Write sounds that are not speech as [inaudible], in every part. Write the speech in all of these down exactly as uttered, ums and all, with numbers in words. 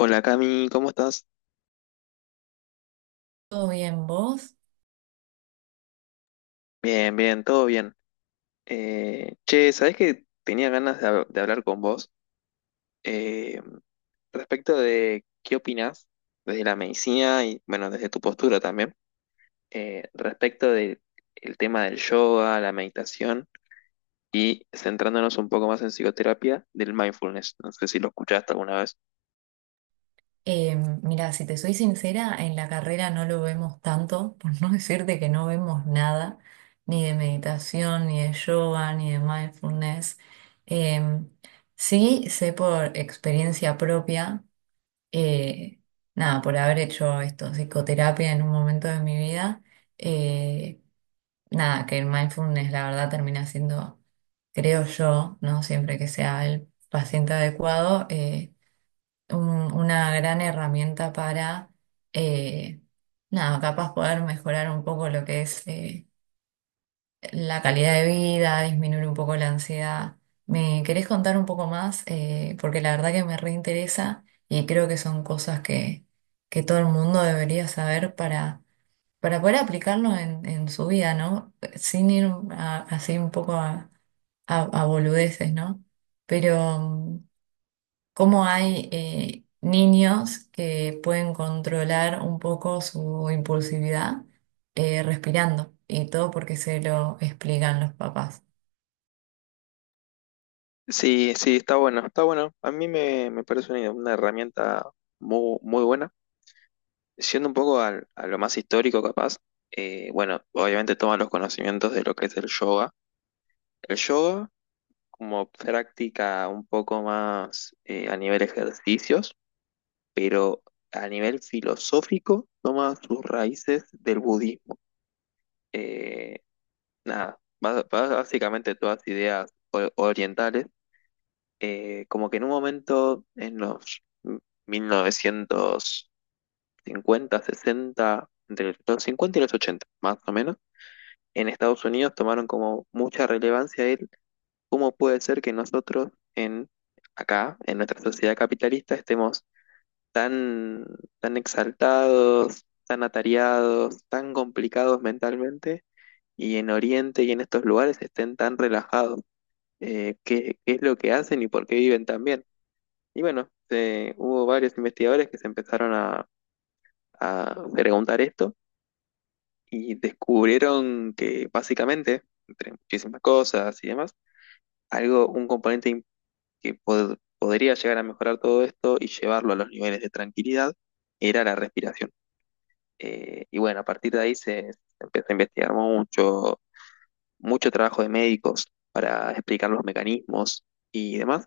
Hola Cami, ¿cómo estás? Todo bien, vos. Bien, bien, todo bien. Eh, che, ¿sabés que tenía ganas de, hab- de hablar con vos eh, respecto de qué opinás desde la medicina y, bueno, desde tu postura también, eh, respecto del tema del yoga, la meditación y centrándonos un poco más en psicoterapia del mindfulness? No sé si lo escuchaste alguna vez. Eh, Mira, si te soy sincera, en la carrera no lo vemos tanto, [laughs] por no decirte que no vemos nada, ni de meditación, ni de yoga, ni de mindfulness. Eh, sí, sé por experiencia propia, eh, nada, por haber hecho esto, psicoterapia en un momento de mi vida, eh, nada, que el mindfulness la verdad termina siendo, creo yo, ¿no? Siempre que sea el paciente adecuado, eh, un- una gran herramienta para, eh, nada, capaz poder mejorar un poco lo que es eh, la calidad de vida, disminuir un poco la ansiedad. ¿Me querés contar un poco más? Eh, porque la verdad que me reinteresa y creo que son cosas que, que todo el mundo debería saber para, para poder aplicarlo en, en su vida, ¿no? Sin ir a- Así un poco a, a, a boludeces, ¿no? Pero mm, cómo hay eh, niños que pueden controlar un poco su impulsividad eh, respirando y todo porque se lo explican los papás. Sí, sí, está bueno, está bueno. A mí me, me parece una, una herramienta muy, muy buena. Siendo un poco al- a, lo más histórico capaz, eh, bueno, obviamente toma los conocimientos de lo que es el yoga. El yoga como práctica un poco más eh, a nivel ejercicios, pero a nivel filosófico toma sus raíces del budismo. Eh, nada, ba- ba- básicamente todas ideas o- orientales, eh, como que en un momento en los mil novecientos cincuenta, sesenta, entre los cincuenta y los ochenta, más o menos en Estados Unidos tomaron como mucha relevancia el cómo puede ser que nosotros en acá, en nuestra sociedad capitalista, estemos tan, tan exaltados, tan atareados, tan complicados mentalmente, y en Oriente y en estos lugares estén tan relajados. Eh, ¿qué, qué es lo que hacen y por qué viven tan bien? Y bueno, se- hubo varios investigadores que se empezaron a, a preguntar esto y descubrieron que básicamente, entre muchísimas cosas y demás, algo, un componente im- que pod- podría llegar a mejorar todo esto y llevarlo a los niveles de tranquilidad era la respiración. Eh, y bueno, a partir de ahí se, se empezó a investigar mucho, mucho trabajo de médicos para explicar los mecanismos y demás.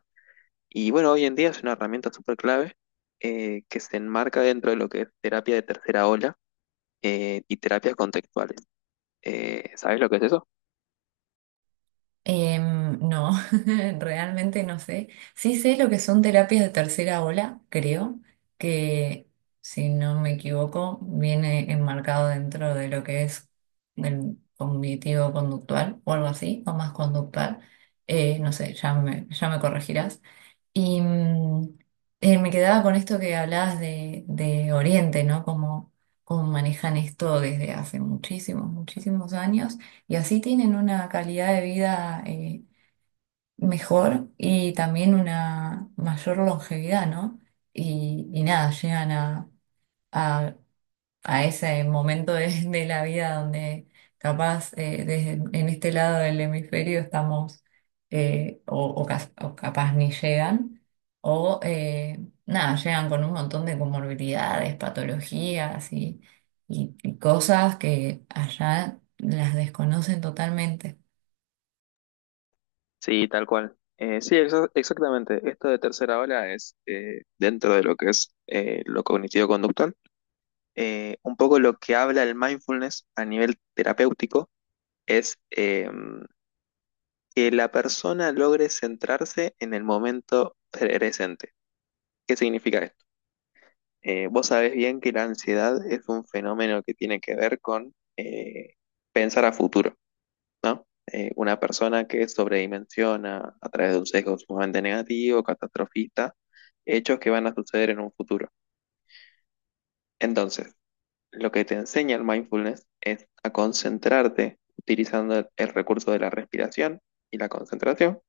Y bueno, hoy en día es una herramienta súper clave eh, que se enmarca dentro de lo que es terapia de tercera ola eh, y terapias contextuales. Eh, ¿sabes lo que es eso? Em, no, [laughs] realmente no sé. Sí sé lo que son terapias de tercera ola, creo, que si no me equivoco viene enmarcado dentro de lo que es el cognitivo conductual o algo así, o más conductual. Eh, no sé, ya me, ya me corregirás. Y mm, eh, me quedaba con esto que hablabas de, de Oriente, ¿no? Como, como manejan esto desde hace muchísimos, muchísimos años y así tienen una calidad de vida eh, mejor y también una mayor longevidad, ¿no? Y, y nada, llegan a, a ese momento de, de la vida donde capaz eh, desde, en este lado del hemisferio estamos eh, o, o cas- o capaz ni llegan o eh, nada, llegan con un montón de comorbilidades, patologías y, y- y cosas que allá las desconocen totalmente. Sí, tal cual. Eh, sí, exa- exactamente. Esto de tercera ola es, eh, dentro de lo que es eh, lo cognitivo-conductual, eh, un poco lo que habla el mindfulness a nivel terapéutico es eh, que la persona logre centrarse en el momento presente. ¿Qué significa esto? Eh, vos sabés bien que la ansiedad es un fenómeno que tiene que ver con eh, pensar a futuro. ¿No? Eh, una persona que sobredimensiona a través de un sesgo sumamente negativo, catastrofista, hechos que van a suceder en un futuro. Entonces, lo que te enseña el mindfulness es a concentrarte utilizando el, el recurso de la respiración y la concentración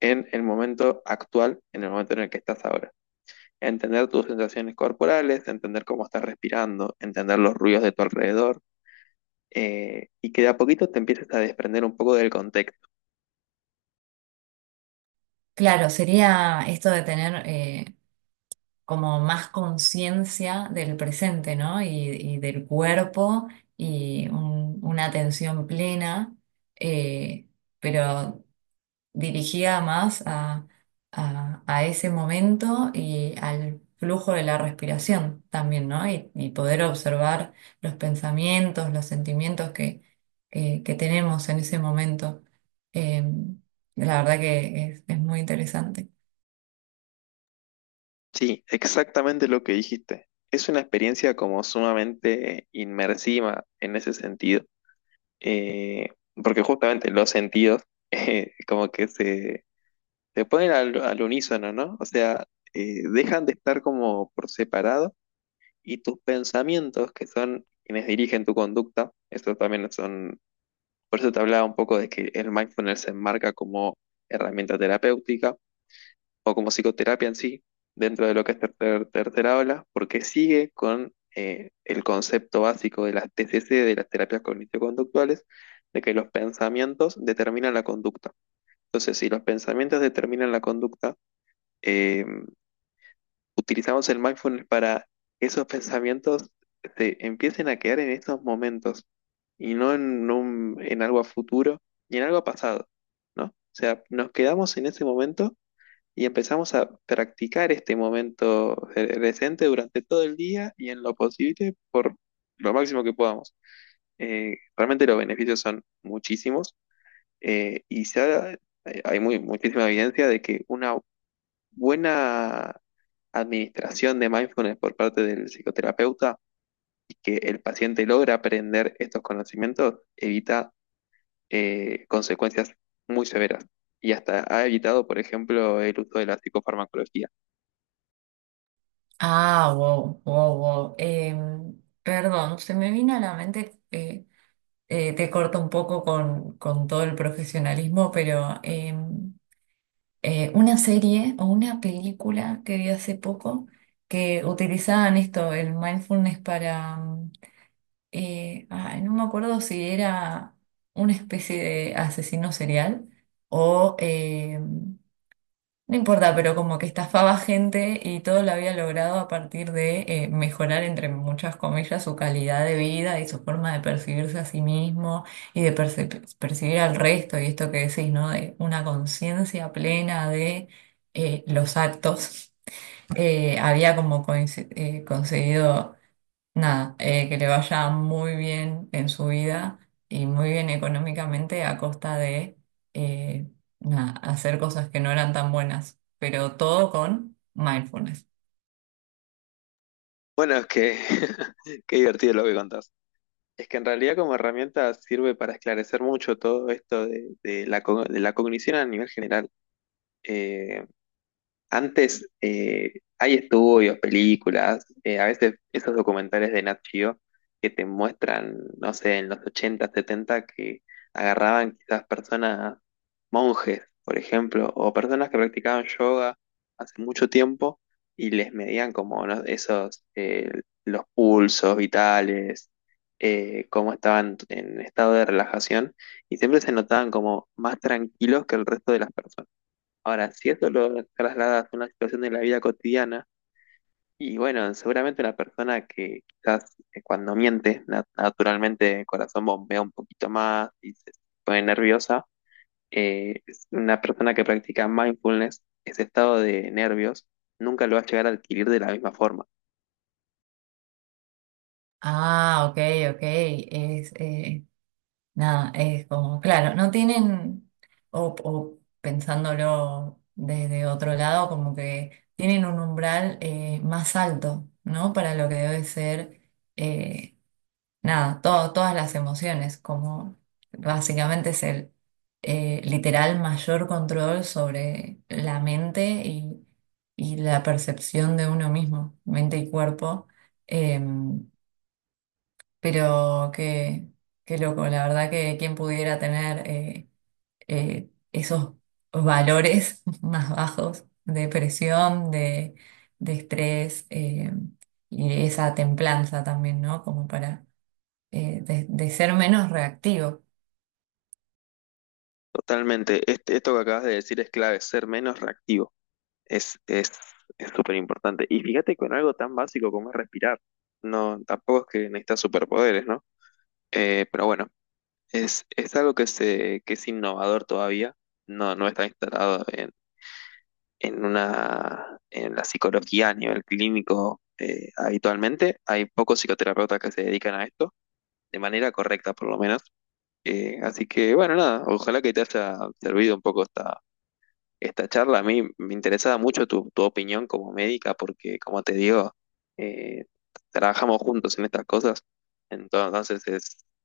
en el momento actual, en el momento en el que estás ahora. Entender tus sensaciones corporales, entender cómo estás respirando, entender los ruidos de tu alrededor eh, y que de a poquito te empieces a desprender un poco del contexto. Claro, sería esto de tener eh, como más conciencia del presente, ¿no? Y, y del cuerpo y un- una atención plena, eh, pero dirigida más a, a- a ese momento y al flujo de la respiración también, ¿no? Y, y poder observar los pensamientos, los sentimientos que, que- que tenemos en ese momento. Eh, la verdad que es es muy interesante. Sí, exactamente lo que dijiste. Es una experiencia como sumamente inmersiva en ese sentido. Eh, porque justamente los sentidos [laughs] eh, como que se, se ponen al, al unísono, ¿no? O sea, eh, dejan de estar como por separado y tus pensamientos, que son quienes dirigen tu conducta, eso también son, por eso te hablaba un poco de que el mindfulness se enmarca como herramienta terapéutica o como psicoterapia en sí, dentro de lo que es tercer- tercera ola, porque sigue con eh, el concepto básico de las T C C, de las terapias cognitivo-conductuales, de que los pensamientos determinan la conducta. Entonces, si los pensamientos determinan la conducta, eh, utilizamos el mindfulness para que esos pensamientos se empiecen a quedar en estos momentos y no en, un- en algo a futuro ni en algo a pasado, ¿no? O sea, nos quedamos en ese momento y empezamos a practicar este momento presente durante todo el día y en lo posible por lo máximo que podamos. Eh, realmente los beneficios son muchísimos eh, y se ha- eh, hay muy, muchísima evidencia de que una buena administración de mindfulness por parte del psicoterapeuta y que el paciente logra aprender estos conocimientos evita eh, consecuencias muy severas y hasta ha evitado, por ejemplo, el uso de la psicofarmacología. Ah, wow, wow, wow. Em, perdón, se me vino a la mente, eh, eh, te corto un poco con, con todo el profesionalismo, pero em, eh, una serie o una película que vi hace poco que utilizaban esto, el mindfulness para, mm, eh, ay, no me acuerdo si era una especie de asesino serial o em, no importa, pero como que estafaba gente y todo lo había logrado a partir de eh, mejorar, entre muchas comillas, su calidad de vida y su forma de percibirse a sí mismo y de perci- percibir al resto. Y esto que decís, ¿no? De una conciencia plena de eh, los actos. Eh, había como coinci- eh, conseguido nada, eh, que le vaya muy bien en su vida y muy bien económicamente a costa de eh, nada, hacer cosas que no eran tan buenas, pero todo con mindfulness. Bueno, es que [laughs] qué divertido lo que contás. Es que en realidad como herramienta sirve para esclarecer mucho todo esto de, de la, co- de la cognición a nivel general. eh, antes eh, hay estudios, películas, eh, a veces esos documentales de Nat Geo que te muestran, no sé, en los ochenta, setenta que agarraban quizás personas, monjes, por ejemplo, o personas que practicaban yoga hace mucho tiempo y les medían, como ¿no?, esos, eh, los pulsos vitales, eh, cómo estaban en estado de relajación y siempre se notaban como más tranquilos que el resto de las personas. Ahora, si eso lo trasladas a una situación de la vida cotidiana, y bueno, seguramente una persona que quizás eh, cuando miente, na- naturalmente el corazón bombea un poquito más y se pone nerviosa, eh, es una persona que practica mindfulness, ese estado de nervios, nunca lo va a llegar a adquirir de la misma forma. Ah, ok, ok. Es, eh, nada, es como, claro, no tienen, o, o pensándolo desde otro lado, como que tienen un umbral eh, más alto, ¿no? Para lo que debe ser. eh, Nada, todo- todas las emociones, como básicamente es el eh, literal mayor control sobre la mente y, y la percepción de uno mismo, mente y cuerpo. Eh, pero qué, qué loco, la verdad que quien pudiera tener eh, eh, esos valores [laughs] más bajos de presión, de, de estrés eh, y esa templanza también, ¿no? Como para eh, de, de ser menos reactivo. Totalmente. Este- esto que acabas de decir es clave, ser menos reactivo. Es, es, es súper importante. Y fíjate con algo tan básico como es respirar. No, tampoco es que necesitas superpoderes, ¿no? Eh, pero bueno, es, es algo que, se, que es innovador todavía, no, no está instalado en, en, una, en la psicología a nivel clínico eh, habitualmente. Hay pocos psicoterapeutas que se dedican a esto, de manera correcta por lo menos. Eh, así que bueno, nada, ojalá que te haya servido un poco esta, esta charla. A mí me interesaba mucho tu, tu opinión como médica, porque como te digo, eh, trabajamos juntos en estas cosas. Entonces es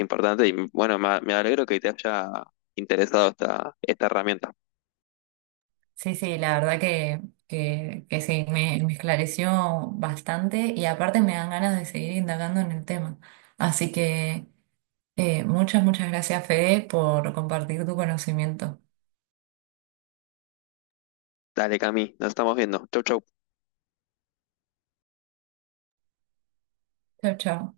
importante y bueno, me, me alegro que te haya interesado esta, esta herramienta. Sí, sí, la verdad que, que, que sí, me, me esclareció bastante y aparte me dan ganas de seguir indagando en el tema. Así que eh, muchas, muchas gracias, Fede, por compartir tu conocimiento. Dale, Cami, nos estamos viendo. Chau, chau. Chao, chao.